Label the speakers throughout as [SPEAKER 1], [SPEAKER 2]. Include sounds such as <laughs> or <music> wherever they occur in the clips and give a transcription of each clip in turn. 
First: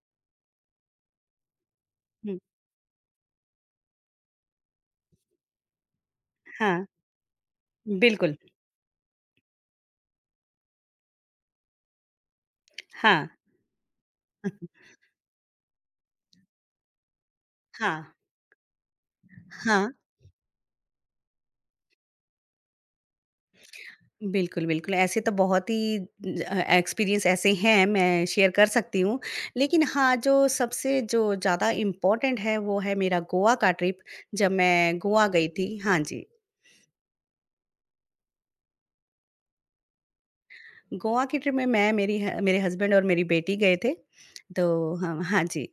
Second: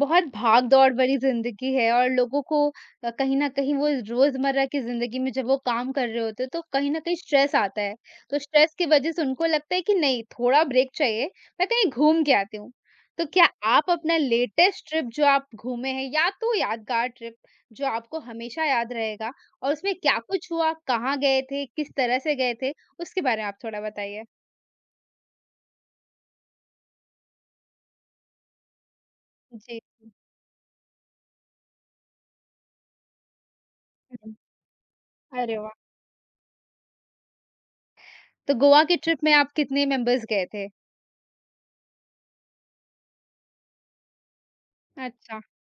[SPEAKER 1] बहुत भाग-दौड़ भरी ज़िंदगी है और
[SPEAKER 2] हुँ,
[SPEAKER 1] लोगों को कहीं न कहीं वो रोज़मर्रा की ज़िंदगी में जब वो काम कर रहे होते हैं, तो
[SPEAKER 2] हाँ,
[SPEAKER 1] कहीं न कहीं स्ट्रेस आता है।
[SPEAKER 2] बिल्कुल।
[SPEAKER 1] तो स्ट्रेस की वज़ह से उनको लगता है कि नहीं थोड़ा ब्रेक चाहिए, मैं कहीं घूम के आती हूँ। तो
[SPEAKER 2] हाँ,
[SPEAKER 1] क्या आप अपना लेटेस्ट ट्रिप जो आप घूमे हैं या तो यादगार ट्रिप जो
[SPEAKER 2] हाँ,
[SPEAKER 1] आपको हमेशा याद रहेगा और
[SPEAKER 2] हाँ,
[SPEAKER 1] उसमें क्या कुछ हुआ, कहाँ गए थे, किस तरह से गए थे, उसके बारे में आप थोड़ा बताइए?
[SPEAKER 2] बिल्कुल, बिल्कुल, ऐसे तो बहुत ही एक्सपीरियंस ऐसे हैं, मैं शेयर कर सकती हूँ।
[SPEAKER 1] जी,
[SPEAKER 2] लेकिन हाँ, जो ज़्यादा इम्पोर्टेंट है, वो है मेरा गोवा का ट्रिप,
[SPEAKER 1] हुँ।
[SPEAKER 2] जब मैं गोवा गई
[SPEAKER 1] अरे वाह!
[SPEAKER 2] थी। हाँ जी,
[SPEAKER 1] तो गोवा की ट्रिप में आप कितने मेंबर्स गए थे?
[SPEAKER 2] गोवा की ट्रिप में मैं, मेरी ह मेरे हस्बैंड और मेरी बेटी गए थे। तो हम
[SPEAKER 1] अच्छा।
[SPEAKER 2] हाँ जी,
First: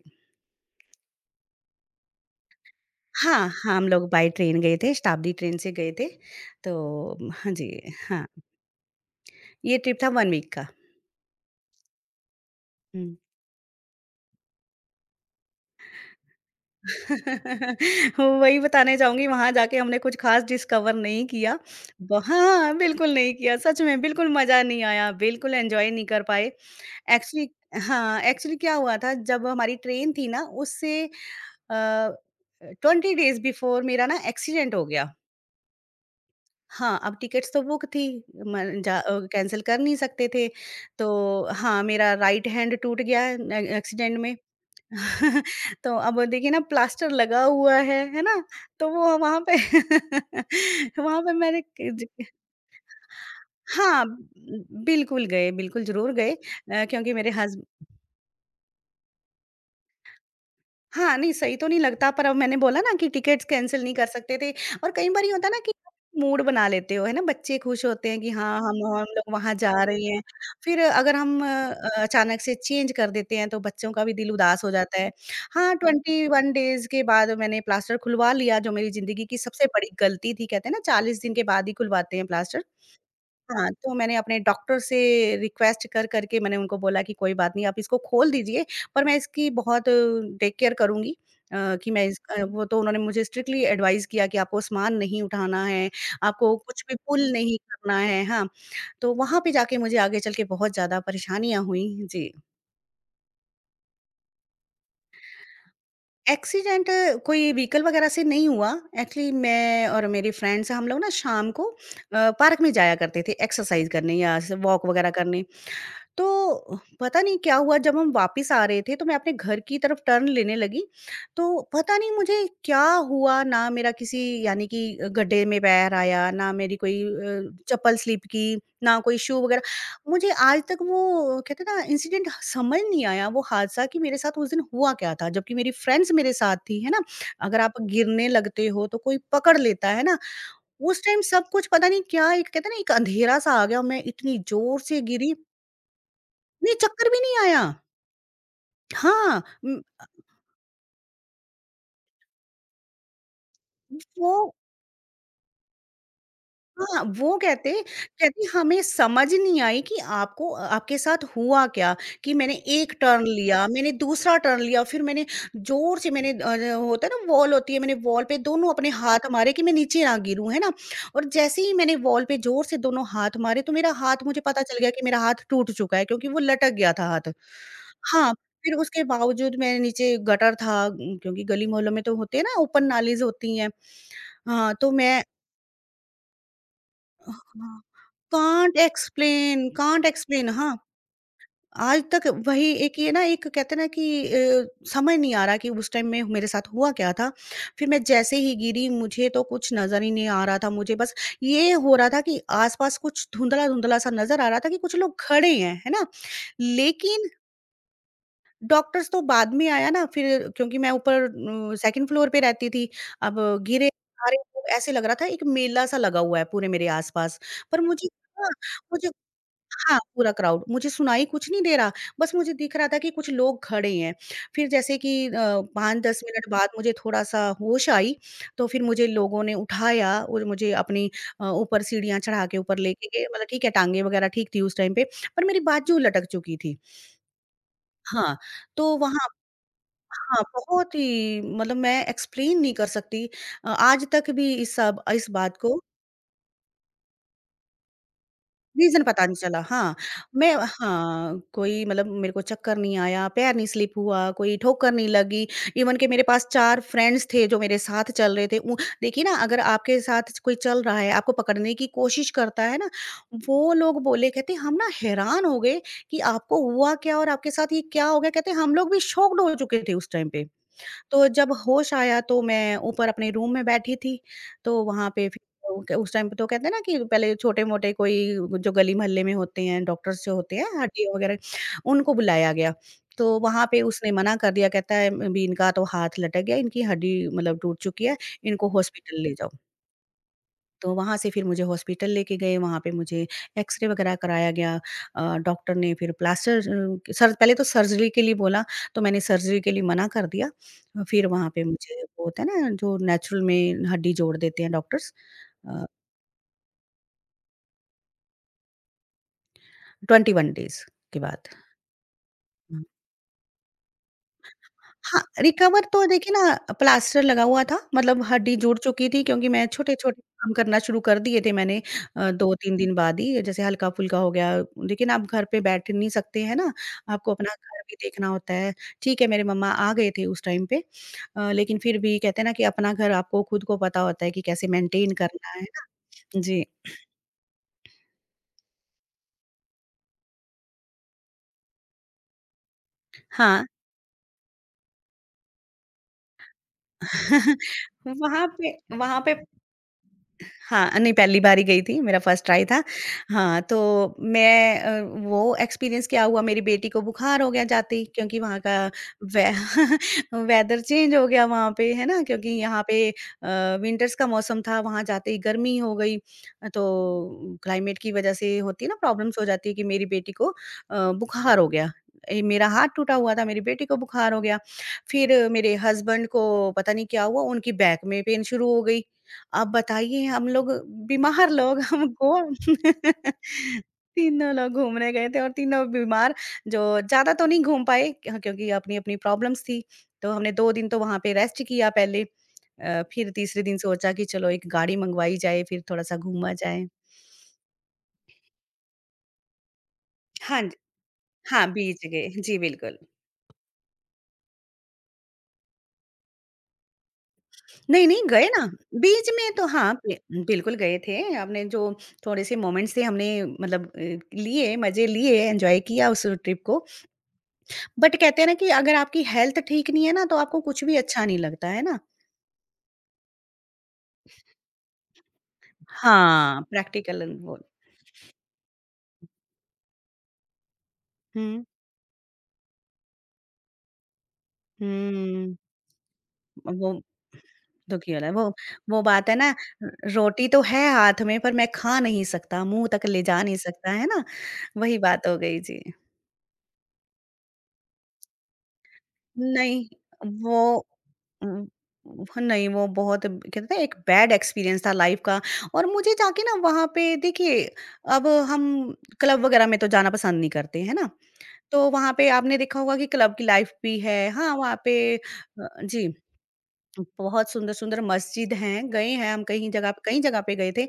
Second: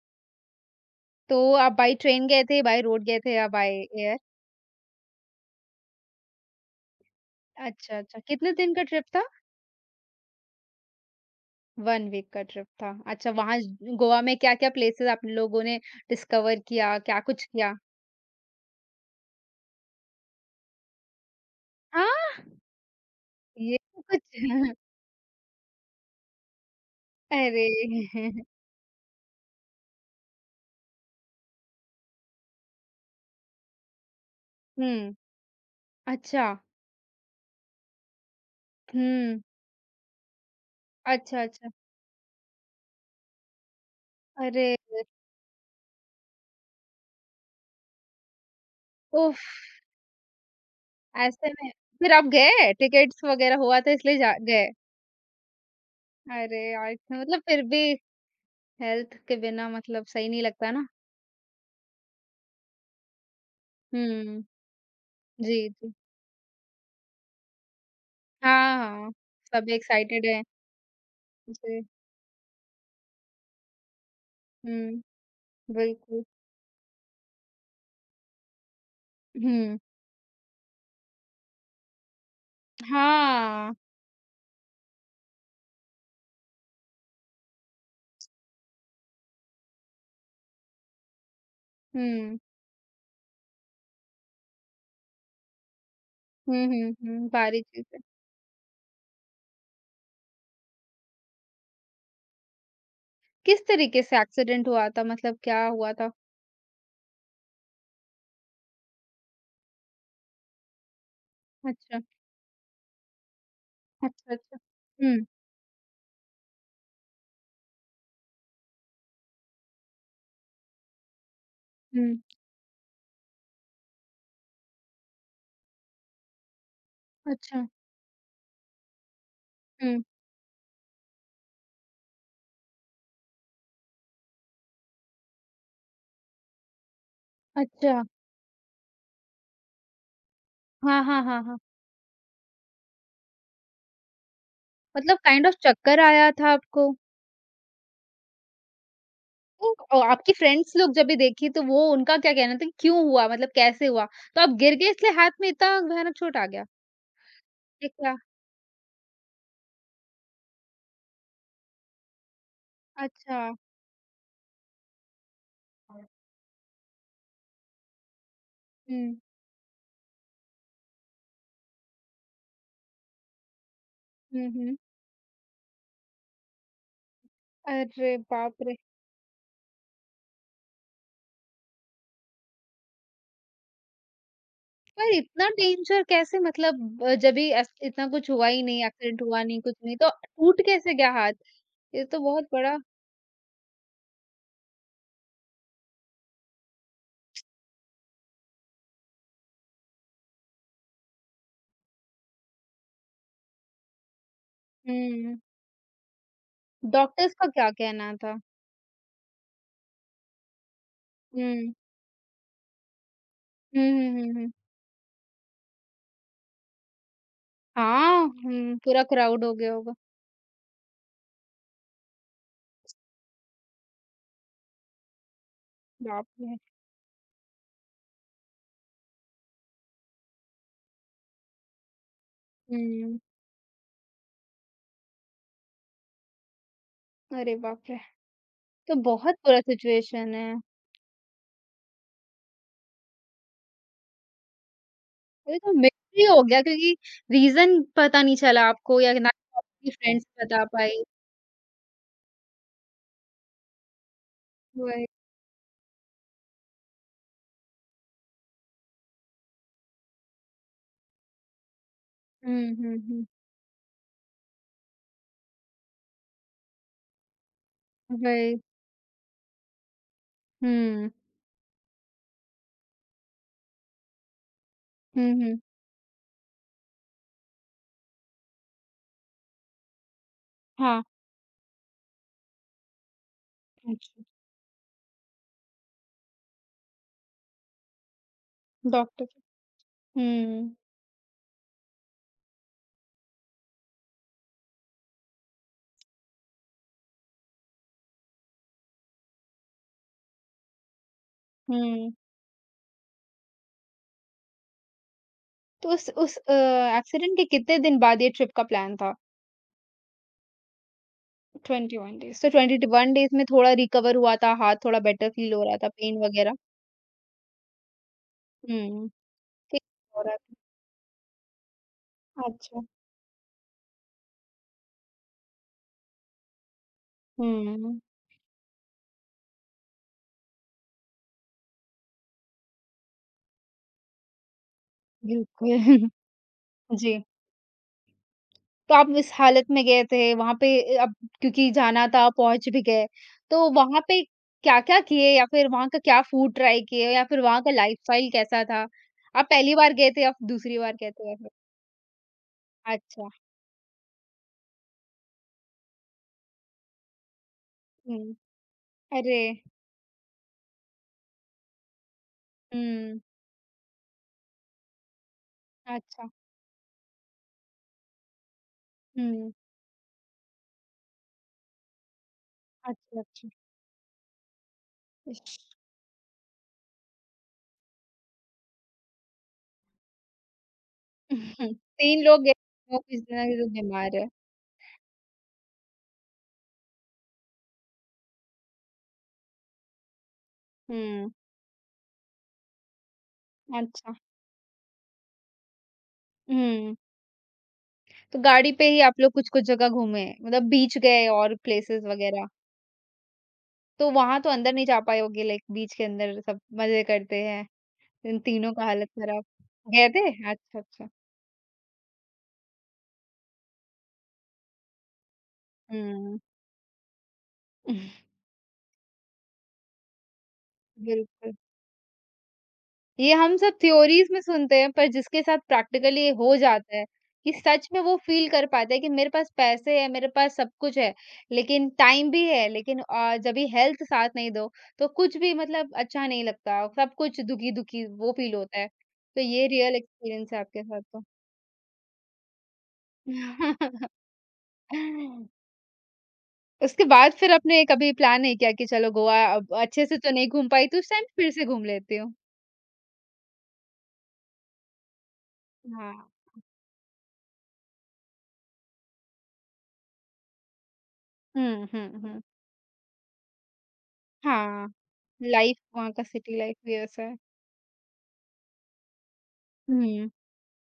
[SPEAKER 1] तो आप बाय ट्रेन गए थे, बाय रोड गए थे या
[SPEAKER 2] हाँ,
[SPEAKER 1] बाय
[SPEAKER 2] हम लोग
[SPEAKER 1] एयर?
[SPEAKER 2] बाय ट्रेन गए थे, शताब्दी ट्रेन से गए थे। तो हाँ जी,
[SPEAKER 1] अच्छा, अच्छा।
[SPEAKER 2] हाँ,
[SPEAKER 1] कितने दिन का ट्रिप था?
[SPEAKER 2] ये ट्रिप था 1 वीक का।
[SPEAKER 1] 1 वीक का ट्रिप था।
[SPEAKER 2] हुँ।
[SPEAKER 1] अच्छा, वहाँ गोवा में क्या-क्या प्लेसेस आप लोगों ने डिस्कवर किया? क्या कुछ किया?
[SPEAKER 2] <laughs> वही बताने जाऊँगी, वहाँ जाके हमने कुछ ख़ास डिस्कवर नहीं किया। ब
[SPEAKER 1] हाँ,
[SPEAKER 2] हाँ, बिल्कुल नहीं किया,
[SPEAKER 1] ये
[SPEAKER 2] सच में
[SPEAKER 1] तो कुछ
[SPEAKER 2] बिल्कुल मज़ा
[SPEAKER 1] <laughs>
[SPEAKER 2] नहीं आया, बिल्कुल एन्जॉय नहीं कर पाए। एक्चुअली
[SPEAKER 1] अरे!
[SPEAKER 2] हाँ,
[SPEAKER 1] <laughs>
[SPEAKER 2] एक्चुअली क्या हुआ था, जब हमारी ट्रेन थी ना, उससे 20 डेज़ बिफ़ोर मेरा ना एक्सीडेंट हो गया।
[SPEAKER 1] हुँ, अच्छा।
[SPEAKER 2] हाँ, अब टिकट्स तो बुक थी,
[SPEAKER 1] हुँ,
[SPEAKER 2] कैंसल कर नहीं सकते थे। तो
[SPEAKER 1] अच्छा, अच्छा।
[SPEAKER 2] हाँ, मेरा राइट हैंड टूट गया न एक्सीडेंट में।
[SPEAKER 1] अरे!
[SPEAKER 2] <laughs> तो अब देखिए ना प्लास्टर लगा हुआ है ना? तो वो वहाँ पे
[SPEAKER 1] उफ़!
[SPEAKER 2] <laughs> वहाँ पे
[SPEAKER 1] ऐसे
[SPEAKER 2] मैंने
[SPEAKER 1] में
[SPEAKER 2] क
[SPEAKER 1] फिर
[SPEAKER 2] ज
[SPEAKER 1] आप गए? टिकट्स वगैरह हुआ था
[SPEAKER 2] हाँ,
[SPEAKER 1] इसलिए जा गए?
[SPEAKER 2] बिल्कुल गए, बिल्कुल ज़रूर गए
[SPEAKER 1] अरे यार!
[SPEAKER 2] क्योंकि मेरे
[SPEAKER 1] मतलब
[SPEAKER 2] हस
[SPEAKER 1] फिर भी हेल्थ के बिना मतलब सही नहीं लगता ना।
[SPEAKER 2] हाँ, नहीं सही तो नहीं लगता पर अब मैंने बोला ना कि टिकट्स कैंसल नहीं कर सकते
[SPEAKER 1] हुँ,
[SPEAKER 2] थे और कई बारी होता है ना
[SPEAKER 1] जी,
[SPEAKER 2] कि
[SPEAKER 1] जी।
[SPEAKER 2] मूड बना लेते हो, है ना? बच्चे खुश होते हैं कि हाँ,
[SPEAKER 1] हाँ,
[SPEAKER 2] हम
[SPEAKER 1] हाँ।
[SPEAKER 2] लोग वहाँ
[SPEAKER 1] सब
[SPEAKER 2] जा रहे हैं।
[SPEAKER 1] एक्साइटेड हैं।
[SPEAKER 2] फिर अगर हम
[SPEAKER 1] जी।
[SPEAKER 2] अचानक से चेंज कर देते हैं तो बच्चों का भी दिल उदास हो जाता
[SPEAKER 1] हुँ,
[SPEAKER 2] है। हाँ,
[SPEAKER 1] बिल्कुल।
[SPEAKER 2] 21 डेज़ के बाद मैंने प्लास्टर खुलवा लिया जो मेरी ज़िंदगी की सबसे
[SPEAKER 1] हुँ।
[SPEAKER 2] बड़ी गलती थी। कहते हैं ना 40 दिन के बाद ही खुलवाते हैं प्लास्टर। हाँ,
[SPEAKER 1] हाँ।
[SPEAKER 2] तो मैंने अपने डॉक्टर से रिक्वेस्ट कर कर के मैंने उनको बोला कि कोई बात नहीं आप इसको खोल दीजिए पर मैं इसकी बहुत टेक केयर करूँगी अ, कि मैं इस
[SPEAKER 1] हुँ।
[SPEAKER 2] अ, वो तो उन्होंने मुझे स्ट्रिक्टली एडवाइस किया कि आपको सामान नहीं उठाना है, आपको
[SPEAKER 1] हुँ,
[SPEAKER 2] कुछ
[SPEAKER 1] हुँ,
[SPEAKER 2] भी
[SPEAKER 1] हुँ।
[SPEAKER 2] पुल नहीं
[SPEAKER 1] सारी
[SPEAKER 2] करना
[SPEAKER 1] चीज़ें।
[SPEAKER 2] है, हाँ। तो वहाँ पे जाके मुझे आगे चल के बहुत ज़्यादा परेशानियाँ हुई। जी।
[SPEAKER 1] किस तरीके से एक्सीडेंट हुआ था? मतलब क्या हुआ था?
[SPEAKER 2] एक्सीडेंट कोई व्हीकल वगैरह से नहीं हुआ। एक्चुअली मैं और मेरे फ्रेंड्स हम लोग ना शाम को
[SPEAKER 1] अच्छा।
[SPEAKER 2] पार्क में जाया करते थे एक्सरसाइज़ करने
[SPEAKER 1] अच्छा,
[SPEAKER 2] या ऐसे
[SPEAKER 1] अच्छा।
[SPEAKER 2] वॉक वगैरह
[SPEAKER 1] हुँ,
[SPEAKER 2] करने। तो पता नहीं क्या हुआ जब हम वापस आ रहे थे तो मैं अपने घर की तरफ टर्न लेने लगी तो पता
[SPEAKER 1] हुँ।
[SPEAKER 2] नहीं मुझे क्या हुआ ना मेरा किसी यानी कि गड्ढे में पैर आया ना मेरी कोई
[SPEAKER 1] अच्छा।
[SPEAKER 2] चप्पल स्लिप की ना कोई शू वगैरह
[SPEAKER 1] हुँ।
[SPEAKER 2] मुझे आज तक वो कहते ना इंसिडेंट समझ नहीं आया वो हादसा कि मेरे साथ उस दिन हुआ क्या था जबकि मेरी फ्रेंड्स मेरे साथ थी है ना अगर आप
[SPEAKER 1] अच्छा।
[SPEAKER 2] गिरने लगते हो तो कोई पकड़ लेता है ना उस
[SPEAKER 1] हाँ,
[SPEAKER 2] टाइम
[SPEAKER 1] हाँ, हाँ,
[SPEAKER 2] सब
[SPEAKER 1] हाँ।
[SPEAKER 2] कुछ पता नहीं क्या एक कहते ना एक अंधेरा सा आ गया मैं इतनी जोर से
[SPEAKER 1] मतलब
[SPEAKER 2] गिरी
[SPEAKER 1] काइंड ऑफ़ चक्कर आया था
[SPEAKER 2] नहीं,
[SPEAKER 1] आपको?
[SPEAKER 2] चक्कर भी नहीं आया। हाँ,
[SPEAKER 1] तो
[SPEAKER 2] उम,
[SPEAKER 1] आपकी फ्रेंड्स लोग जब ये देखी तो वो उनका क्या कहना था कि क्यों हुआ? मतलब कैसे हुआ?
[SPEAKER 2] वो
[SPEAKER 1] तो आप गिर गए इसलिए हाथ में इतना भयानक चोट आ गया?
[SPEAKER 2] हाँ, वो कहते
[SPEAKER 1] ये क्या?
[SPEAKER 2] कहते हमें समझ नहीं आई कि आपको आपके साथ हुआ क्या? कि मैंने 1 टर्न
[SPEAKER 1] अच्छा।
[SPEAKER 2] लिया, मैंने दूसरा टर्न लिया, फिर मैंने ज़ोर से मैंने अ, ज होता है ना वॉल होती है, मैंने वॉल पे दोनों अपने
[SPEAKER 1] हुँ।
[SPEAKER 2] हाथ मारे कि मैं नीचे ना गिरूँ, है ना? और जैसे ही मैंने वॉल पे ज़ोर से दोनों हाथ मारे तो मेरा हाथ मुझे
[SPEAKER 1] हुँ,
[SPEAKER 2] पता
[SPEAKER 1] हुँ।
[SPEAKER 2] चल गया कि मेरा हाथ टूट चुका है क्योंकि वो लटक गया था हाथ।
[SPEAKER 1] अरे
[SPEAKER 2] हाँ,
[SPEAKER 1] बाप
[SPEAKER 2] फिर
[SPEAKER 1] रे!
[SPEAKER 2] उसके बावजूद मैं नीचे गटर था क्योंकि गली मोहल्लों में तो होते हैं ना ओपन नालीज़ होती हैं। हाँ, तो
[SPEAKER 1] पर
[SPEAKER 2] मैं
[SPEAKER 1] इतना डेंजर कैसे मतलब जब भी ऐस
[SPEAKER 2] हाँ,
[SPEAKER 1] इतना कुछ हुआ ही नहीं, एक्सीडेंट हुआ नहीं, कुछ नहीं
[SPEAKER 2] कांट
[SPEAKER 1] तो
[SPEAKER 2] एक्सप्लेन
[SPEAKER 1] टूट
[SPEAKER 2] हाँ,
[SPEAKER 1] कैसे गया हाथ?
[SPEAKER 2] आज
[SPEAKER 1] ये तो
[SPEAKER 2] तक
[SPEAKER 1] बहुत
[SPEAKER 2] वही
[SPEAKER 1] बड़ा
[SPEAKER 2] एक ये ना एक कहते हैं ना कि समझ नहीं आ रहा कि उस टाइम में मेरे साथ हुआ क्या था। फिर मैं जैसे ही गिरी मुझे तो कुछ नज़र ही नहीं आ रहा था, मुझे बस ये हो रहा था कि आस-पास कुछ धुंधला-धुंधला सा नज़र आ रहा था कि कुछ लोग
[SPEAKER 1] हुँ,
[SPEAKER 2] खड़े हैं, है ना? लेकिन
[SPEAKER 1] डॉक्टर्स का क्या कहना था?
[SPEAKER 2] डॉक्टर्स तो बाद में आया ना फिर क्योंकि मैं ऊपर
[SPEAKER 1] हुँ, हुँ,
[SPEAKER 2] सेकंड फ्लोर पे रहती थी, अब गिरे
[SPEAKER 1] हुँ, हुँ,
[SPEAKER 2] सारे
[SPEAKER 1] हुँ।
[SPEAKER 2] लोग ऐसे लग रहा था एक मेला सा लगा हुआ है पूरे मेरे आस-पास। पर
[SPEAKER 1] हाँ,
[SPEAKER 2] हाँ,
[SPEAKER 1] हुँ, पूरा
[SPEAKER 2] मुझे
[SPEAKER 1] क्राउड हो गया होगा।
[SPEAKER 2] हाँ, पूरा क्राउड। मुझे सुनाई कुछ नहीं दे रहा, बस मुझे दिख रहा था कि कुछ लोग खड़े हैं। फिर जैसे कि 5-10
[SPEAKER 1] बाप
[SPEAKER 2] मिनट
[SPEAKER 1] रे!
[SPEAKER 2] बाद मुझे थोड़ा-सा होश आई, तो फिर मुझे लोगों ने उठाया और मुझे ऊपर सीढ़ियाँ चढ़ा के ऊपर लेके
[SPEAKER 1] हुँ,
[SPEAKER 2] गए। मतलब ठीक है, टाँगे वगैरह ठीक थी उस टाइम पे, पर मेरी बाजू लटक चुकी थी।
[SPEAKER 1] अरे बाप रे!
[SPEAKER 2] हाँ,
[SPEAKER 1] तो
[SPEAKER 2] तो वहाँ
[SPEAKER 1] बहुत बुरा सिचुएशन
[SPEAKER 2] हाँ,
[SPEAKER 1] है।
[SPEAKER 2] बहुत ही मतलब मैं एक्सप्लेन नहीं कर सकती आज तक भी इस बात
[SPEAKER 1] ये तो
[SPEAKER 2] को
[SPEAKER 1] मिस्ट्री हो गया क्योंकि रीज़न पता नहीं चला आपको
[SPEAKER 2] रीज़न
[SPEAKER 1] या
[SPEAKER 2] पता
[SPEAKER 1] ना
[SPEAKER 2] नहीं चला,
[SPEAKER 1] आपकी
[SPEAKER 2] हाँ।
[SPEAKER 1] फ्रेंड्स
[SPEAKER 2] मैं
[SPEAKER 1] बता पाई।
[SPEAKER 2] हाँ, कोई मतलब मेरे को चक्कर नहीं आया, पैर नहीं स्लिप हुआ, कोई ठोकर
[SPEAKER 1] वही।
[SPEAKER 2] नहीं लगी, इवन कि मेरे पास 4 फ्रेंड्स थे जो मेरे साथ चल रहे थे। उ देखिए ना अगर आपके साथ कोई चल रहा है, आपको पकड़ने की कोशिश करता
[SPEAKER 1] हुँ,
[SPEAKER 2] है ना,
[SPEAKER 1] हुँ, हुँ।
[SPEAKER 2] वो लोग बोले कहते हम ना हैरान हो गए कि आपको हुआ क्या और आपके साथ ये क्या हो गया? कहते
[SPEAKER 1] वही।
[SPEAKER 2] हम लोग भी शॉक्ड हो चुके थे उस टाइम पे।
[SPEAKER 1] हुँ।
[SPEAKER 2] तो जब होश आया तो मैं ऊपर अपने रूम में बैठी थी, तो वहाँ पे
[SPEAKER 1] हुँ,
[SPEAKER 2] फिर
[SPEAKER 1] हुँ।
[SPEAKER 2] क उस टाइम पे तो कहते हैं ना कि पहले छोटे-मोटे कोई जो गली-मोहल्ले में होते हैं, डॉक्टर्स जो होते हैं,
[SPEAKER 1] हाँ।
[SPEAKER 2] हड्डियों वगैरह, उनको बुलाया गया। तो वहाँ पे उसने
[SPEAKER 1] अच्छा।
[SPEAKER 2] मना कर दिया कहता है, "अभी इनका तो हाथ लटक गया, इनकी हड्डी मतलब टूट चुकी है, इनको हॉस्पिटल
[SPEAKER 1] डॉक्टर
[SPEAKER 2] ले जाओ।"
[SPEAKER 1] हुँ,
[SPEAKER 2] तो वहाँ से फिर मुझे हॉस्पिटल लेके गए, वहाँ पे मुझे एक्स-रे वगैरह कराया गया। डॉक्टर ने फिर प्लास्टर अ, सर पहले तो सर्जरी के लिए बोला, तो मैंने सर्जरी के लिए मना कर दिया। फिर वहाँ पे मुझे
[SPEAKER 1] हुँ।
[SPEAKER 2] वो होता है ना, जो नेचुरल में हड्डी जोड़ देते हैं डॉक्टर्स अ,
[SPEAKER 1] तो उस एक्सीडेंट के कितने दिन बाद ये ट्रिप का प्लान था?
[SPEAKER 2] 21 डेज़ के बाद।
[SPEAKER 1] 21 डेज़। तो 21 डेज़ में थोड़ा रिकवर हुआ था, हाथ थोड़ा
[SPEAKER 2] हाँ,
[SPEAKER 1] बेटर फ़ील हो रहा
[SPEAKER 2] रिकवर
[SPEAKER 1] था,
[SPEAKER 2] तो
[SPEAKER 1] पेन
[SPEAKER 2] देखिए
[SPEAKER 1] वग़ैरह?
[SPEAKER 2] ना प्लास्टर लगा हुआ था, मतलब हड्डी जुड़ चुकी
[SPEAKER 1] हुँ,
[SPEAKER 2] थी क्योंकि मैं
[SPEAKER 1] ठीक
[SPEAKER 2] छोटे-छोटे
[SPEAKER 1] हो रहा
[SPEAKER 2] काम
[SPEAKER 1] था।
[SPEAKER 2] करना शुरू कर दिए थे मैंने 2-3
[SPEAKER 1] अच्छा।
[SPEAKER 2] दिन बाद ही, जैसे हल्का-फुल्का हो गया। लेकिन आप घर पे बैठ नहीं सकते हैं ना, आपको अपना घर भी
[SPEAKER 1] हुँ,
[SPEAKER 2] देखना होता है। ठीक है, मेरे मम्मा आ गए थे उस टाइम पे लेकिन फिर भी कहते हैं ना कि अपना घर आपको खुद को पता होता है कि कैसे मेंटेन करना है ना।
[SPEAKER 1] बिल्कुल।
[SPEAKER 2] जी,
[SPEAKER 1] <laughs> जी, तो आप इस हालत में गए थे, वहाँ पे ए अब क्योंकि जाना था, पहुँच भी गए।
[SPEAKER 2] हाँ।
[SPEAKER 1] तो वहाँ पे क्या-क्या किए या फिर वहाँ का क्या फूड ट्राई किए या फिर वहाँ का
[SPEAKER 2] <laughs>
[SPEAKER 1] लाइफ़स्टाइल
[SPEAKER 2] वहाँ
[SPEAKER 1] कैसा
[SPEAKER 2] पे
[SPEAKER 1] था?
[SPEAKER 2] वहाँ पे
[SPEAKER 1] आप पहली बार गए थे या दूसरी
[SPEAKER 2] हाँ,
[SPEAKER 1] बार गए
[SPEAKER 2] नहीं
[SPEAKER 1] थे?
[SPEAKER 2] पहली बार ही गई थी, मेरा फर्स्ट ट्राई था।
[SPEAKER 1] अच्छा,
[SPEAKER 2] हाँ, मैं अ, वो एक्सपीरियंस क्या हुआ मेरी बेटी को बुखार हो गया जाते ही
[SPEAKER 1] हुँ।
[SPEAKER 2] क्योंकि वहाँ का
[SPEAKER 1] अरे!
[SPEAKER 2] वे <laughs> वेदर चेंज हो गया वहाँ पे, है ना? क्योंकि यहाँ पे
[SPEAKER 1] हुँ,
[SPEAKER 2] विंटर्स का मौसम था, वहाँ जाते ही गर्मी हो गई।
[SPEAKER 1] अच्छा,
[SPEAKER 2] तो क्लाइमेट की वज़ह से होती है ना प्रॉब्लम्स हो
[SPEAKER 1] हुँ।
[SPEAKER 2] जाती है कि मेरी बेटी को बुखार हो गया। ए, मेरा हाथ टूटा
[SPEAKER 1] अच्छा,
[SPEAKER 2] हुआ था,
[SPEAKER 1] अच्छा।
[SPEAKER 2] मेरी बेटी को बुखार हो गया। फिर
[SPEAKER 1] इश
[SPEAKER 2] मेरे हस्बैंड को पता नहीं क्या हुआ, उनकी बैक में पेन शुरू हो गई। आप बताइए हम लोग बीमार लोग
[SPEAKER 1] <laughs>
[SPEAKER 2] हम
[SPEAKER 1] 3 लोग
[SPEAKER 2] घूम
[SPEAKER 1] हैं, 2 किसी ना किसी
[SPEAKER 2] <laughs>
[SPEAKER 1] बीमार है।
[SPEAKER 2] तीनों लोग घूमने गए थे और तीनों बीमार जो ज़्यादा तो नहीं घूम पाए क्योंकि अपनी-अपनी प्रॉब्लम्स थी। तो हमने 2 दिन तो वहाँ
[SPEAKER 1] हुँ,
[SPEAKER 2] पे रेस्ट किया पहले फिर तीसरे दिन सोचा
[SPEAKER 1] अच्छा,
[SPEAKER 2] कि चलो एक गाड़ी मँगवाई जाए फिर थोड़ा-सा घूमा जाए।
[SPEAKER 1] हुँ। तो गाड़ी पे ही आप लोग कुछ-कुछ जगह घूमे,
[SPEAKER 2] हाँ
[SPEAKER 1] मतलब
[SPEAKER 2] जी।
[SPEAKER 1] बीच गए और
[SPEAKER 2] हाँ,
[SPEAKER 1] प्लेसेस
[SPEAKER 2] बीच गए।
[SPEAKER 1] वगैरह।
[SPEAKER 2] जी, बिल्कुल।
[SPEAKER 1] तो वहाँ तो अंदर नहीं जा पाए होगे लाइक बीच के अंदर सब मज़े करते हैं,
[SPEAKER 2] नहीं-नहीं
[SPEAKER 1] इन
[SPEAKER 2] गए ना,
[SPEAKER 1] तीनों का हालत
[SPEAKER 2] बीच
[SPEAKER 1] खराब।
[SPEAKER 2] में तो हाँ,
[SPEAKER 1] गए
[SPEAKER 2] बि
[SPEAKER 1] थे?
[SPEAKER 2] बिल्कुल
[SPEAKER 1] अच्छा,
[SPEAKER 2] गए
[SPEAKER 1] अच्छा।
[SPEAKER 2] थे। हमने जो थोड़े-से मोमेंट्स थे हमने मतलब लिए मज़े लिए, एन्जॉय किया उस
[SPEAKER 1] हुँ,
[SPEAKER 2] ट्रिप को। बट
[SPEAKER 1] <laughs>
[SPEAKER 2] कहते हैं ना कि अगर आपकी हेल्थ ठीक नहीं है ना तो आपको कुछ भी अच्छा नहीं
[SPEAKER 1] बिल्कुल।
[SPEAKER 2] लगता, है ना?
[SPEAKER 1] ये हम सब थ्योरीज़ में सुनते हैं, पर जिसके साथ प्रैक्टिकली हो
[SPEAKER 2] हाँ,
[SPEAKER 1] जाता है
[SPEAKER 2] प्रैक्टिकल
[SPEAKER 1] कि
[SPEAKER 2] वो
[SPEAKER 1] सच में वो फ़ील कर पाता है कि मेरे पास पैसे हैं, मेरे पास सब कुछ है,
[SPEAKER 2] हुँ,
[SPEAKER 1] लेकिन टाइम भी है, लेकिन जब भी हेल्थ साथ नहीं दो, तो कुछ भी
[SPEAKER 2] हुँ।
[SPEAKER 1] मतलब अच्छा नहीं लगता,
[SPEAKER 2] वो
[SPEAKER 1] सब कुछ दुखी-दुखी
[SPEAKER 2] दुखी वाला है,
[SPEAKER 1] वो
[SPEAKER 2] वो
[SPEAKER 1] फ़ील होता है।
[SPEAKER 2] वो बात है
[SPEAKER 1] तो
[SPEAKER 2] ना
[SPEAKER 1] ये
[SPEAKER 2] र
[SPEAKER 1] रियल
[SPEAKER 2] रोटी
[SPEAKER 1] एक्सपीरियंस है
[SPEAKER 2] तो है
[SPEAKER 1] आपके साथ
[SPEAKER 2] हाथ
[SPEAKER 1] तो।
[SPEAKER 2] में पर मैं खा नहीं सकता, मुँह तक ले जा नहीं सकता, है
[SPEAKER 1] <laughs>
[SPEAKER 2] ना? वही बात हो गई जी।
[SPEAKER 1] उसके बाद फिर आपने कभी प्लान नहीं किया कि चलो गोवा अब
[SPEAKER 2] नहीं,
[SPEAKER 1] अच्छे से तो नहीं
[SPEAKER 2] वो
[SPEAKER 1] घूम पाई, तो उस टाइम फिर
[SPEAKER 2] उम,
[SPEAKER 1] से घूम लेती हूँ?
[SPEAKER 2] नहीं वो बहुत कहते हैं एक बैड एक्सपीरियंस था लाइफ़ का और
[SPEAKER 1] हाँ।
[SPEAKER 2] मुझे जाके ना वहाँ पे देखिए अब हम क्लब वगैरह में तो जाना पसंद नहीं करते, है ना?
[SPEAKER 1] हुँ,
[SPEAKER 2] तो वहाँ
[SPEAKER 1] हुँ,
[SPEAKER 2] पे
[SPEAKER 1] हुँ।
[SPEAKER 2] आपने देखा होगा कि क्लब की लाइफ भी है। हाँ, वहाँ
[SPEAKER 1] हाँ।
[SPEAKER 2] पे
[SPEAKER 1] लाइफ
[SPEAKER 2] जी,
[SPEAKER 1] वहाँ का सिटी लाइफ भी ऐसा है।
[SPEAKER 2] बहुत सुंदर-सुंदर मस्जिद हैं, गए हैं हम कहीं जगह पे कई
[SPEAKER 1] हुँ,
[SPEAKER 2] जगह पे गए थे।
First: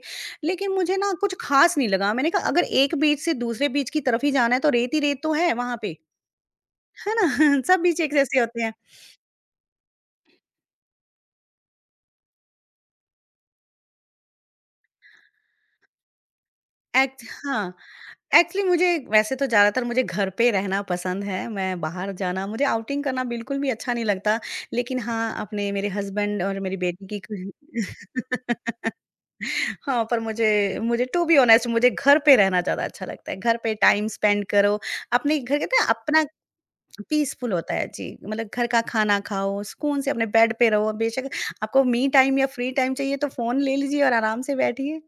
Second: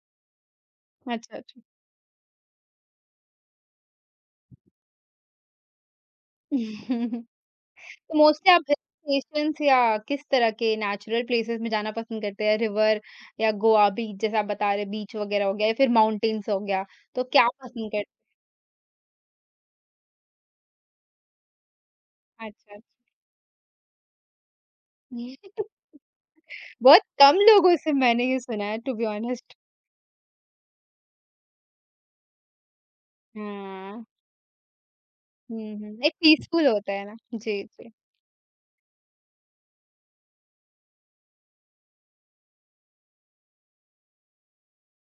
[SPEAKER 2] लेकिन मुझे ना कुछ
[SPEAKER 1] अच्छा, अच्छा।
[SPEAKER 2] ख़ास नहीं लगा। मैंने कहा अगर एक बीच से दूसरे बीच की तरफ ही जाना है तो रेत ही रेत तो है वहाँ पे, है ना?
[SPEAKER 1] <laughs>
[SPEAKER 2] <laughs> सब बीच एक
[SPEAKER 1] तो
[SPEAKER 2] जैसे
[SPEAKER 1] मोस्टली
[SPEAKER 2] होते
[SPEAKER 1] आप
[SPEAKER 2] हैं।
[SPEAKER 1] हिल स्टेशंस या किस तरह के नेचुरल प्लेसेस में जाना पसंद करते हैं? रिवर या गोवा बीच जैसा आप बता रहे बीच वगैरह हो गया या फिर माउंटेन्स हो गया,
[SPEAKER 2] एक्च
[SPEAKER 1] तो क्या
[SPEAKER 2] हाँ,
[SPEAKER 1] पसंद कर
[SPEAKER 2] एक्चुअली मुझे वैसे तो ज़्यादातर मुझे घर पे रहना पसंद है। मैं बाहर जाना मुझे
[SPEAKER 1] अच्छा, अच्छा।
[SPEAKER 2] आउटिंग करना बिल्कुल भी अच्छा नहीं लगता। लेकिन हाँ, अपने
[SPEAKER 1] <laughs>
[SPEAKER 2] मेरे हस्बैंड और मेरी
[SPEAKER 1] बहुत
[SPEAKER 2] बेटी की
[SPEAKER 1] कम लोगों से मैंने ये सुना है
[SPEAKER 2] <laughs>
[SPEAKER 1] टू बी ऑनेस्ट।
[SPEAKER 2] हाँ, पर मुझे मुझे टू बी ऑनेस्ट मुझे घर पे रहना ज़्यादा अच्छा लगता है। घर पे
[SPEAKER 1] हाँ,
[SPEAKER 2] टाइम स्पेंड करो, अपने घर
[SPEAKER 1] हुँ,
[SPEAKER 2] कहते हैं
[SPEAKER 1] हुँ। एक
[SPEAKER 2] अपना
[SPEAKER 1] पीसफुल होता है ना।
[SPEAKER 2] पीसफुल
[SPEAKER 1] जी,
[SPEAKER 2] होता है
[SPEAKER 1] जी।
[SPEAKER 2] जी। मतलब घर का खाना खाओ, सुकून से अपने बेड पे रहो, बेशक आपको मी टाइम या फ्री टाइम चाहिए तो फ़ोन ले लीजिए और आराम से बैठिए।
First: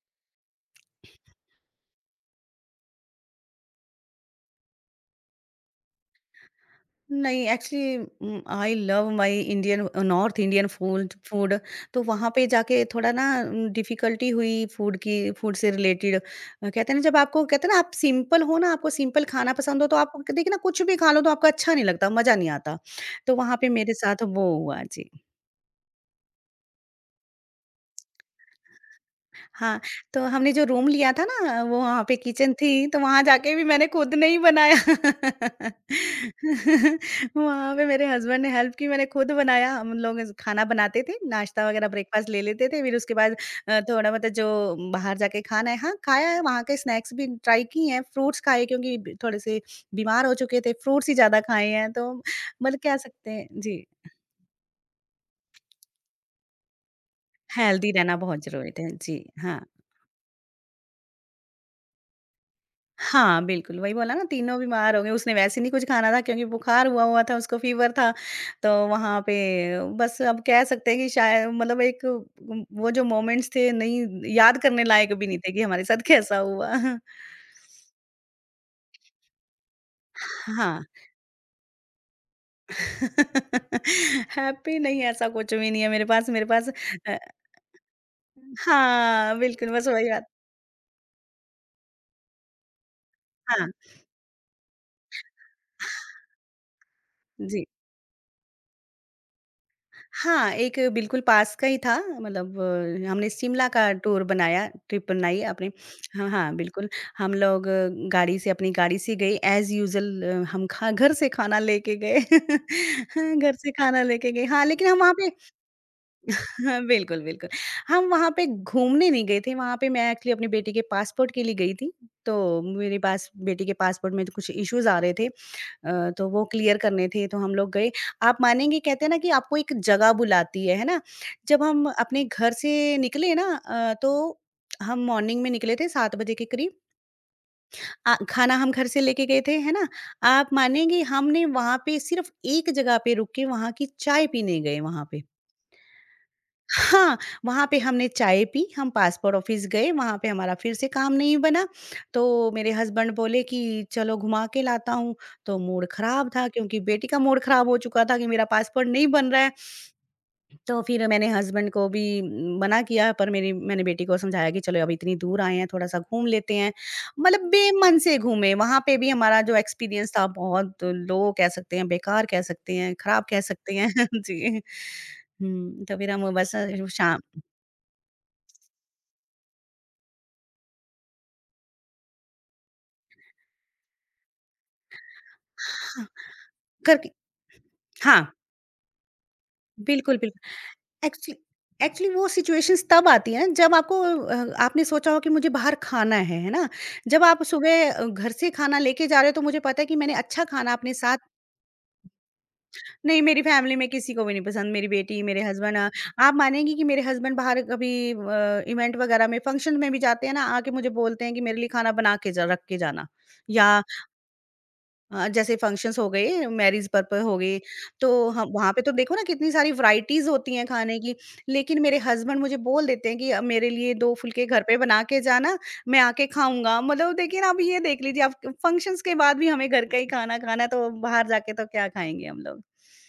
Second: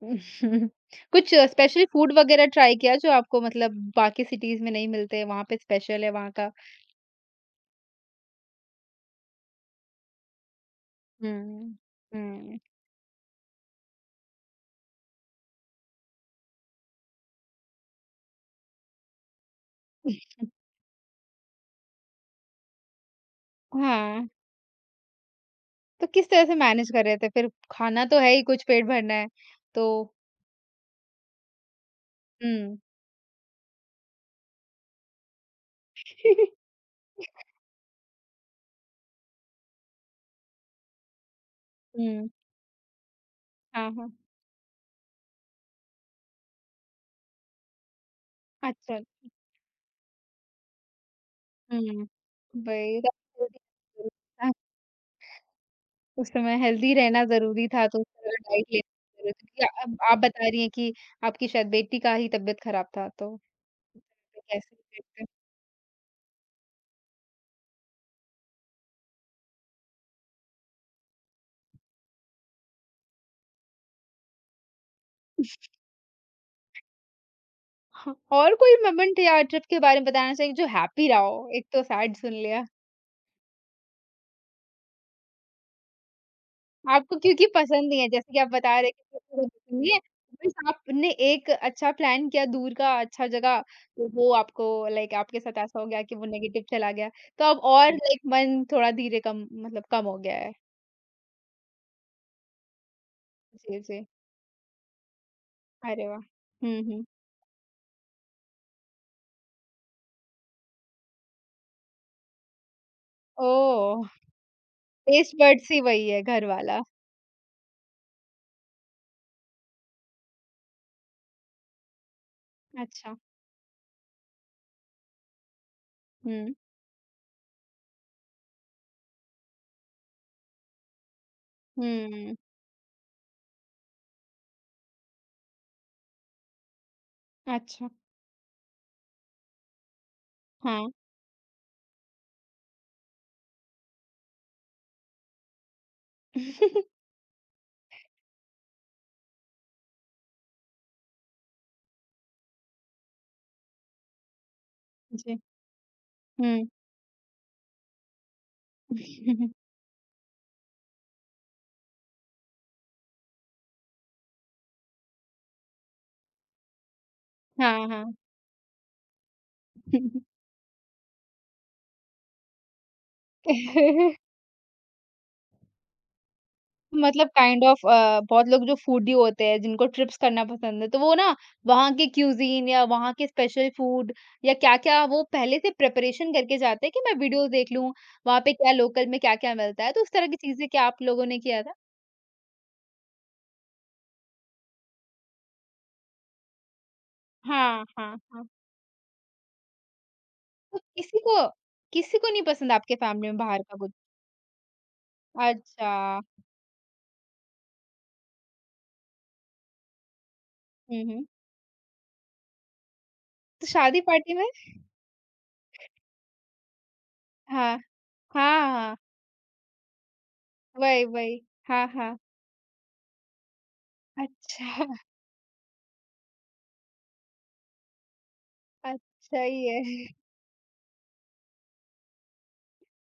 [SPEAKER 1] <laughs> कुछ स्पेशल फूड वगैरह ट्राई किया जो आपको मतलब बाकी सिटीज़ में नहीं मिलते, वहाँ पे स्पेशल है वहाँ का?
[SPEAKER 2] नहीं, actually I love my Indian north Indian food food
[SPEAKER 1] हुँ।
[SPEAKER 2] तो वहाँ पे
[SPEAKER 1] हुँ।
[SPEAKER 2] जाके थोड़ा ना डिफ़िकल्टी हुई फूड की फूड से रिलेटेड कहते हैं ना जब आपको कहते हैं ना आप सिंपल हो ना, आपको सिंपल खाना पसंद हो तो आप देखिए ना कुछ भी खा लो तो आपको अच्छा नहीं लगता, मज़ा नहीं आता। तो वहाँ पे मेरे साथ
[SPEAKER 1] हाँ,
[SPEAKER 2] वो हुआ। जी।
[SPEAKER 1] तो किस तरह से मैनेज कर रहे थे फिर? खाना तो है ही, कुछ पेट भरना है,
[SPEAKER 2] हाँ,
[SPEAKER 1] तो
[SPEAKER 2] तो हमने जो रूम लिया था ना, वो वहाँ पे किचन
[SPEAKER 1] हुँ।
[SPEAKER 2] थी, तो वहाँ जाके भी मैंने खुद नहीं बनाया।
[SPEAKER 1] हुँ। <laughs>
[SPEAKER 2] <laughs> वहाँ पे मेरे हस्बैंड ने हेल्प की, मैंने खुद बनाया। हम लोग ज़ खाना बनाते थे, नाश्ता वगैरह ब्रेकफ़ास्ट ले लेते थे, फिर उसके बाद
[SPEAKER 1] हाँ,
[SPEAKER 2] थोड़ा
[SPEAKER 1] हाँ।
[SPEAKER 2] बहुत जो बाहर जाके खाना है हाँ, खाया है, वहाँ के स्नैक्स भी ट्राई किए हैं, फ्रूट्स खाए क्योंकि
[SPEAKER 1] अच्छा।
[SPEAKER 2] ब थोड़े-से बीमार हो चुके थे, फ्रूट्स ही ज़्यादा खाए हैं,
[SPEAKER 1] हुँ।
[SPEAKER 2] तो मतलब कह
[SPEAKER 1] वही
[SPEAKER 2] सकते हैं जी,
[SPEAKER 1] हाँ, <laughs> उस समय हेल्दी रहना ज़रूरी था
[SPEAKER 2] हेल्दी
[SPEAKER 1] तो उस
[SPEAKER 2] रहना
[SPEAKER 1] तरह
[SPEAKER 2] बहुत
[SPEAKER 1] डाइट
[SPEAKER 2] ज़रूरी है।
[SPEAKER 1] लेना
[SPEAKER 2] जी,
[SPEAKER 1] ज़रूरी
[SPEAKER 2] हाँ।
[SPEAKER 1] थी। अब आप बता रही हैं कि आपकी शायद बेटी का ही तबीयत खराब था तो
[SPEAKER 2] हाँ, बिल्कुल, वही बोला ना तीनों
[SPEAKER 1] कैसे
[SPEAKER 2] बीमार हो गए,
[SPEAKER 1] देखते हैं।
[SPEAKER 2] उसने वैसे नहीं कुछ खाना था क्योंकि बुखार हुआ हुआ था, उसको फ़ीवर था, तो वहाँ पे बस अब कह सकते हैं कि शायद मतलब एक वो जो मोमेंट्स थे नहीं याद करने लायक भी नहीं थे कि हमारे साथ कैसा हुआ।
[SPEAKER 1] हाँ, और कोई मोमेंट या ट्रिप के बारे में बताना चाहिए जो
[SPEAKER 2] हाँ।
[SPEAKER 1] हैप्पी रहा हो? एक तो सैड सुन लिया।
[SPEAKER 2] <laughs> हैप्पी नहीं ऐसा कुछ भी नहीं है मेरे पास अ,
[SPEAKER 1] आपको क्योंकि पसंद नहीं है, जैसे कि आप बता रहे
[SPEAKER 2] हाँ, बिल्कुल बस
[SPEAKER 1] हैं
[SPEAKER 2] वही बात
[SPEAKER 1] बस आपने एक अच्छा प्लान किया दूर का अच्छा जगह,
[SPEAKER 2] हाँ।
[SPEAKER 1] तो वो आपको लाइक आपके साथ ऐसा हो गया कि वो नेगेटिव चला गया। तो अब
[SPEAKER 2] जी।
[SPEAKER 1] और लाइक मन थोड़ा धीरे कम मतलब कम हो गया
[SPEAKER 2] हाँ,
[SPEAKER 1] है।
[SPEAKER 2] एक बिल्कुल पास का ही था मतलब हमने शिमला
[SPEAKER 1] जी,
[SPEAKER 2] का
[SPEAKER 1] जी।
[SPEAKER 2] टूर बनाया ट्रिप बनाई आपने
[SPEAKER 1] अरे वाह!
[SPEAKER 2] हाँ, हाँ,
[SPEAKER 1] हुँ,
[SPEAKER 2] बिल्कुल।
[SPEAKER 1] हुँ।
[SPEAKER 2] हम लोग गाड़ी से अपनी गाड़ी से गए एज़ यूजुअल हम खा घर से खाना लेके गए। <laughs> हाँ, घर से खाना
[SPEAKER 1] ओह!
[SPEAKER 2] लेके गए हाँ, लेकिन हम वहाँ पे
[SPEAKER 1] टेस्ट बड्स ही वही है घर
[SPEAKER 2] हाँ,
[SPEAKER 1] वाला।
[SPEAKER 2] बिल्कुल, बिल्कुल। हम वहाँ पे घूमने नहीं गए थे, वहाँ पे मैं एक्चुअली अपनी बेटी के पासपोर्ट के लिए गई थी। तो मेरे
[SPEAKER 1] अच्छा।
[SPEAKER 2] पास बेटी के पासपोर्ट में तो कुछ इश्यूज़ आ रहे थे। अ, तो वो
[SPEAKER 1] हुँ,
[SPEAKER 2] क्लियर करने थे तो हम लोग गए। आप मानेंगे कहते हैं ना कि आपको एक जगह बुलाती है ना? जब हम अपने
[SPEAKER 1] हुँ।
[SPEAKER 2] घर से निकले ना तो हम मॉर्निंग में निकले थे 7 बजे के करीब।
[SPEAKER 1] अच्छा,
[SPEAKER 2] खाना हम घर से लेके गए थे, है ना? आप
[SPEAKER 1] हाँ।
[SPEAKER 2] मानेंगे हमने वहाँ पे सिर्फ़ एक जगह पे रुक के वहाँ की चाय पीने गए वहाँ पे।
[SPEAKER 1] <laughs>
[SPEAKER 2] हाँ, वहाँ पे हमने चाय पी, हम पासपोर्ट ऑफ़िस गए, वहाँ पे हमारा फिर से काम नहीं बना, तो मेरे हस्बैंड बोले कि चलो घुमा के लाता हूँ,
[SPEAKER 1] जी।
[SPEAKER 2] तो मूड ख़राब था
[SPEAKER 1] हुँ।
[SPEAKER 2] क्योंकि बेटी का मूड ख़राब हो चुका था कि मेरा पासपोर्ट नहीं बन रहा है।
[SPEAKER 1] <laughs>
[SPEAKER 2] तो फिर मैंने हस्बैंड को भी मना किया पर मेरी मैंने बेटी को समझाया कि चलो अब इतनी दूर आए हैं, थोड़ा-सा घूम लेते हैं। मतलब
[SPEAKER 1] हाँ,
[SPEAKER 2] बेमन
[SPEAKER 1] हाँ।
[SPEAKER 2] से घूमे, वहाँ पे भी हमारा जो एक्सपीरियंस था बहुत लो कह सकते हैं, बेकार कह सकते हैं, ख़राब कह सकते हैं।
[SPEAKER 1] <laughs>
[SPEAKER 2] <laughs> जी। हुँ, तो फिर हम बस शाम
[SPEAKER 1] मतलब काइंड ऑफ बहुत लोग जो फूडी होते हैं जिनको ट्रिप्स करना पसंद है तो वो ना वहाँ के क्यूजीन या वहाँ के स्पेशल फूड या क्या-क्या वो पहले से
[SPEAKER 2] हाँ,
[SPEAKER 1] प्रिपरेशन करके जाते हैं कि
[SPEAKER 2] करके
[SPEAKER 1] मैं वीडियोस देख लूँ,
[SPEAKER 2] हाँ,
[SPEAKER 1] वहाँ पे क्या लोकल में क्या-क्या मिलता है, तो उस
[SPEAKER 2] बिल्कुल,
[SPEAKER 1] तरह की
[SPEAKER 2] बिल्कुल।
[SPEAKER 1] चीज़ें क्या आप लोगों ने
[SPEAKER 2] एक्चुअली
[SPEAKER 1] किया था?
[SPEAKER 2] एक्चुअली वो सिचुएशंस तब आती हैं जब आपको आपने सोचा हो कि मुझे बाहर खाना है ना? जब आप
[SPEAKER 1] हाँ,
[SPEAKER 2] सुबह
[SPEAKER 1] हाँ,
[SPEAKER 2] घर
[SPEAKER 1] हाँ।
[SPEAKER 2] से खाना लेके जा रहे हो तो मुझे पता है कि मैंने अच्छा खाना
[SPEAKER 1] तो
[SPEAKER 2] अपने साथ
[SPEAKER 1] किसी को नहीं पसंद आपके
[SPEAKER 2] नहीं
[SPEAKER 1] फैमिली में
[SPEAKER 2] मेरी
[SPEAKER 1] बाहर
[SPEAKER 2] फैमिली
[SPEAKER 1] का
[SPEAKER 2] में
[SPEAKER 1] कुछ?
[SPEAKER 2] किसी को भी नहीं पसंद, मेरी बेटी, मेरे हस्बैंड
[SPEAKER 1] अच्छा,
[SPEAKER 2] आप मानेंगी कि मेरे हस्बैंड बाहर कभी इवेंट वगैरह में, फंक्शन में भी जाते हैं ना, आके मुझे
[SPEAKER 1] हुँ,
[SPEAKER 2] बोलते
[SPEAKER 1] हुँ।
[SPEAKER 2] हैं कि मेरे लिए खाना बना के जा रख के जाना
[SPEAKER 1] तो
[SPEAKER 2] या
[SPEAKER 1] शादी पार्टी में?
[SPEAKER 2] जैसे फंक्शंस हो गए, मैरिज पर्पल हो गई,
[SPEAKER 1] हाँ,
[SPEAKER 2] तो हम
[SPEAKER 1] हाँ,
[SPEAKER 2] वहाँ पे तो
[SPEAKER 1] हाँ।
[SPEAKER 2] देखो ना कितनी सारी वैराइटीज़ होती हैं खाने
[SPEAKER 1] वही,
[SPEAKER 2] की।
[SPEAKER 1] वही।
[SPEAKER 2] लेकिन
[SPEAKER 1] हाँ,
[SPEAKER 2] मेरे
[SPEAKER 1] हाँ।
[SPEAKER 2] हस्बैंड मुझे बोल देते हैं कि मेरे लिए 2 फुलके घर पे
[SPEAKER 1] अच्छा, <laughs>
[SPEAKER 2] बना के जाना, मैं आके खाऊँगा। मतलब देखिए ना, आप ये देख लीजिए आप फंक्शंस के बाद
[SPEAKER 1] अच्छा
[SPEAKER 2] भी
[SPEAKER 1] ही
[SPEAKER 2] हमें घर का ही
[SPEAKER 1] है।
[SPEAKER 2] खाना खाना है, तो बाहर जाके तो क्या खाएँगे हम लोग।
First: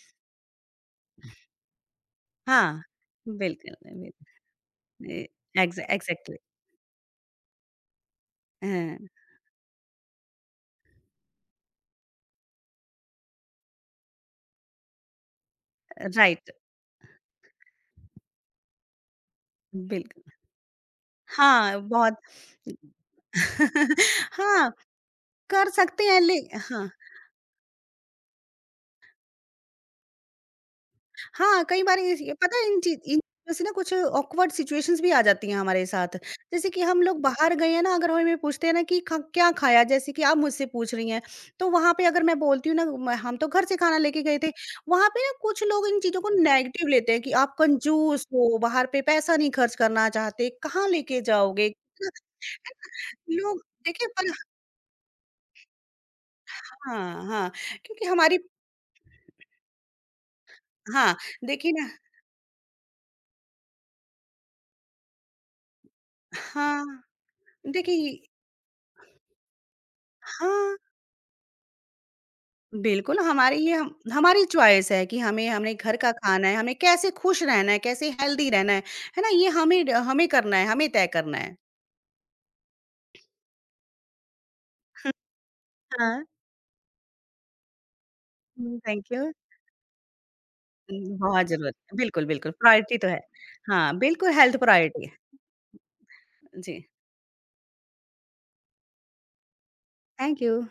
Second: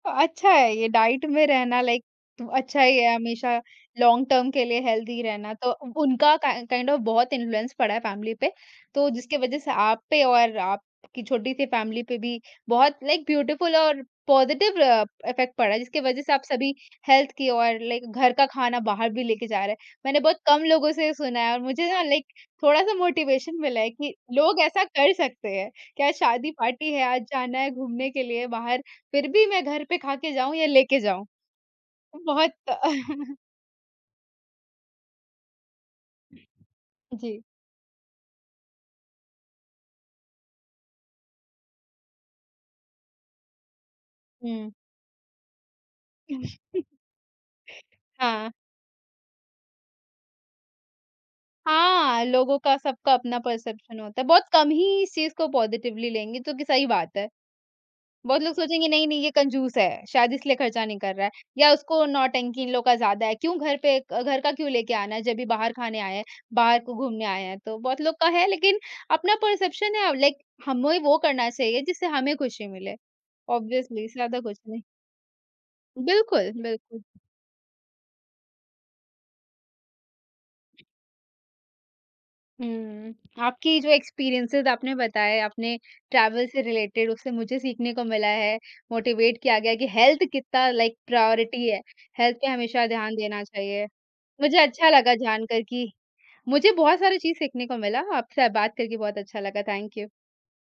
[SPEAKER 1] अच्छा है ये डाइट में रहना लाइक तो
[SPEAKER 2] हाँ,
[SPEAKER 1] अच्छा ही है हमेशा
[SPEAKER 2] बिल्कुल,
[SPEAKER 1] लॉन्ग
[SPEAKER 2] बिल्कुल।
[SPEAKER 1] टर्म के लिए हेल्दी
[SPEAKER 2] ए
[SPEAKER 1] रहना तो
[SPEAKER 2] एग्ज़ै
[SPEAKER 1] उनका
[SPEAKER 2] एग्ज़ैक्टली
[SPEAKER 1] काइंड ऑफ बहुत इन्फ्लुएंस पड़ा है फैमिली पे
[SPEAKER 2] हाँ,
[SPEAKER 1] तो जिसके वजह से आप पे और आपकी छोटी सी फैमिली पे भी बहुत लाइक ब्यूटीफुल और पॉजिटिव इफेक्ट पड़ा है जिसके वजह से आप
[SPEAKER 2] राइट,
[SPEAKER 1] सभी हेल्थ की और लाइक घर का खाना बाहर भी लेके जा रहे हैं मैंने
[SPEAKER 2] बिल्कुल।
[SPEAKER 1] बहुत कम लोगों से सुना है और
[SPEAKER 2] हाँ,
[SPEAKER 1] मुझे ना
[SPEAKER 2] बहुत
[SPEAKER 1] लाइक थोड़ा सा मोटिवेशन मिला है
[SPEAKER 2] <laughs>
[SPEAKER 1] कि लोग
[SPEAKER 2] हाँ,
[SPEAKER 1] ऐसा कर सकते हैं
[SPEAKER 2] कर सकते
[SPEAKER 1] क्या
[SPEAKER 2] हैं ले
[SPEAKER 1] शादी
[SPEAKER 2] हाँ।
[SPEAKER 1] पार्टी है आज जाना है घूमने के लिए बाहर फिर भी मैं घर पे खा के जाऊँ या लेके जाऊँ,
[SPEAKER 2] हाँ, कई बार इस ये
[SPEAKER 1] बहुत
[SPEAKER 2] पता है इन चीज़ इन
[SPEAKER 1] <laughs>
[SPEAKER 2] चीज़ों से ना कुछ ऑकवर्ड सिचुएशंस भी आ जाती हैं हमारे साथ। जैसे कि हम लोग
[SPEAKER 1] जी।
[SPEAKER 2] बाहर गए हैं ना, अगर हमें पूछते हैं ना कि ख क्या खाया? जैसे कि आप मुझसे पूछ रही हैं, तो वहाँ पे अगर मैं बोलती हूँ ना म हम तो घर से खाना लेके गए थे।
[SPEAKER 1] हुँ।
[SPEAKER 2] वहाँ पे ना कुछ लोग इन चीज़ों को नेगेटिव
[SPEAKER 1] <laughs>
[SPEAKER 2] लेते हैं कि आप कंजूस
[SPEAKER 1] हाँ।
[SPEAKER 2] हो, बाहर पे पैसा नहीं खर्च करना चाहते, कहाँ लेके जाओगे? है ना?
[SPEAKER 1] हाँ, लोगों का सबका अपना
[SPEAKER 2] लोग
[SPEAKER 1] परसेप्शन
[SPEAKER 2] देखिए
[SPEAKER 1] होता है,
[SPEAKER 2] पर
[SPEAKER 1] बहुत कम ही इस चीज़ को पॉज़िटिवली लेंगे जो कि सही बात
[SPEAKER 2] हाँ,
[SPEAKER 1] है।
[SPEAKER 2] हाँ, क्योंकि हमारी
[SPEAKER 1] बहुत लोग सोचेंगे नहीं, नहीं ये कंजूस है, शायद इसलिए खर्चा नहीं
[SPEAKER 2] हाँ,
[SPEAKER 1] कर रहा है या
[SPEAKER 2] देखिए ना
[SPEAKER 1] उसको नौटंकी इन लोग का ज़्यादा है, क्यों घर पे क घर का क्यों लेके आना है जब भी बाहर खाने आए हैं, बाहर
[SPEAKER 2] हाँ,
[SPEAKER 1] को घूमने आए हैं, तो बहुत लोग
[SPEAKER 2] देखिए
[SPEAKER 1] का है लेकिन अपना परसेप्शन है लाइक
[SPEAKER 2] हाँ।
[SPEAKER 1] हमें वो करना चाहिए जिससे हमें खुशी मिले।
[SPEAKER 2] बिल्कुल, हमारी ये हम
[SPEAKER 1] ऑब्वियसली ज़्यादा
[SPEAKER 2] हमारी
[SPEAKER 1] कुछ नहीं।
[SPEAKER 2] चॉइस है कि हमें हमें घर का खाना
[SPEAKER 1] बिल्कुल,
[SPEAKER 2] है, हमें
[SPEAKER 1] बिल्कुल।
[SPEAKER 2] कैसे खुश रहना है, कैसे हेल्दी रहना है ना? ये हमें ड हमें करना है, हमें तय करना है।
[SPEAKER 1] हुँ, आपकी जो एक्सपीरियंसेज़ आपने बताए, आपने
[SPEAKER 2] हाँ।
[SPEAKER 1] ट्रैवल से रिलेटेड उससे मुझे सीखने को मिला है,
[SPEAKER 2] हुँ, थैंक यू।
[SPEAKER 1] मोटिवेट किया गया कि हेल्थ कितना लाइक
[SPEAKER 2] हुँ, बहुत
[SPEAKER 1] प्रायोरिटी
[SPEAKER 2] ज़रूरत
[SPEAKER 1] है,
[SPEAKER 2] है। बिल्कुल,
[SPEAKER 1] हेल्थ पे
[SPEAKER 2] बिल्कुल
[SPEAKER 1] हमेशा
[SPEAKER 2] प्रायोरिटी तो
[SPEAKER 1] ध्यान
[SPEAKER 2] है।
[SPEAKER 1] देना चाहिए।
[SPEAKER 2] हाँ, बिल्कुल हेल्थ
[SPEAKER 1] मुझे अच्छा
[SPEAKER 2] प्रायोरिटी है।
[SPEAKER 1] लगा जानकर कि मुझे
[SPEAKER 2] जी।
[SPEAKER 1] बहुत सारी चीज़ सीखने को मिला, आपसे बात करके बहुत अच्छा लगा। Thank you.
[SPEAKER 2] Thank you.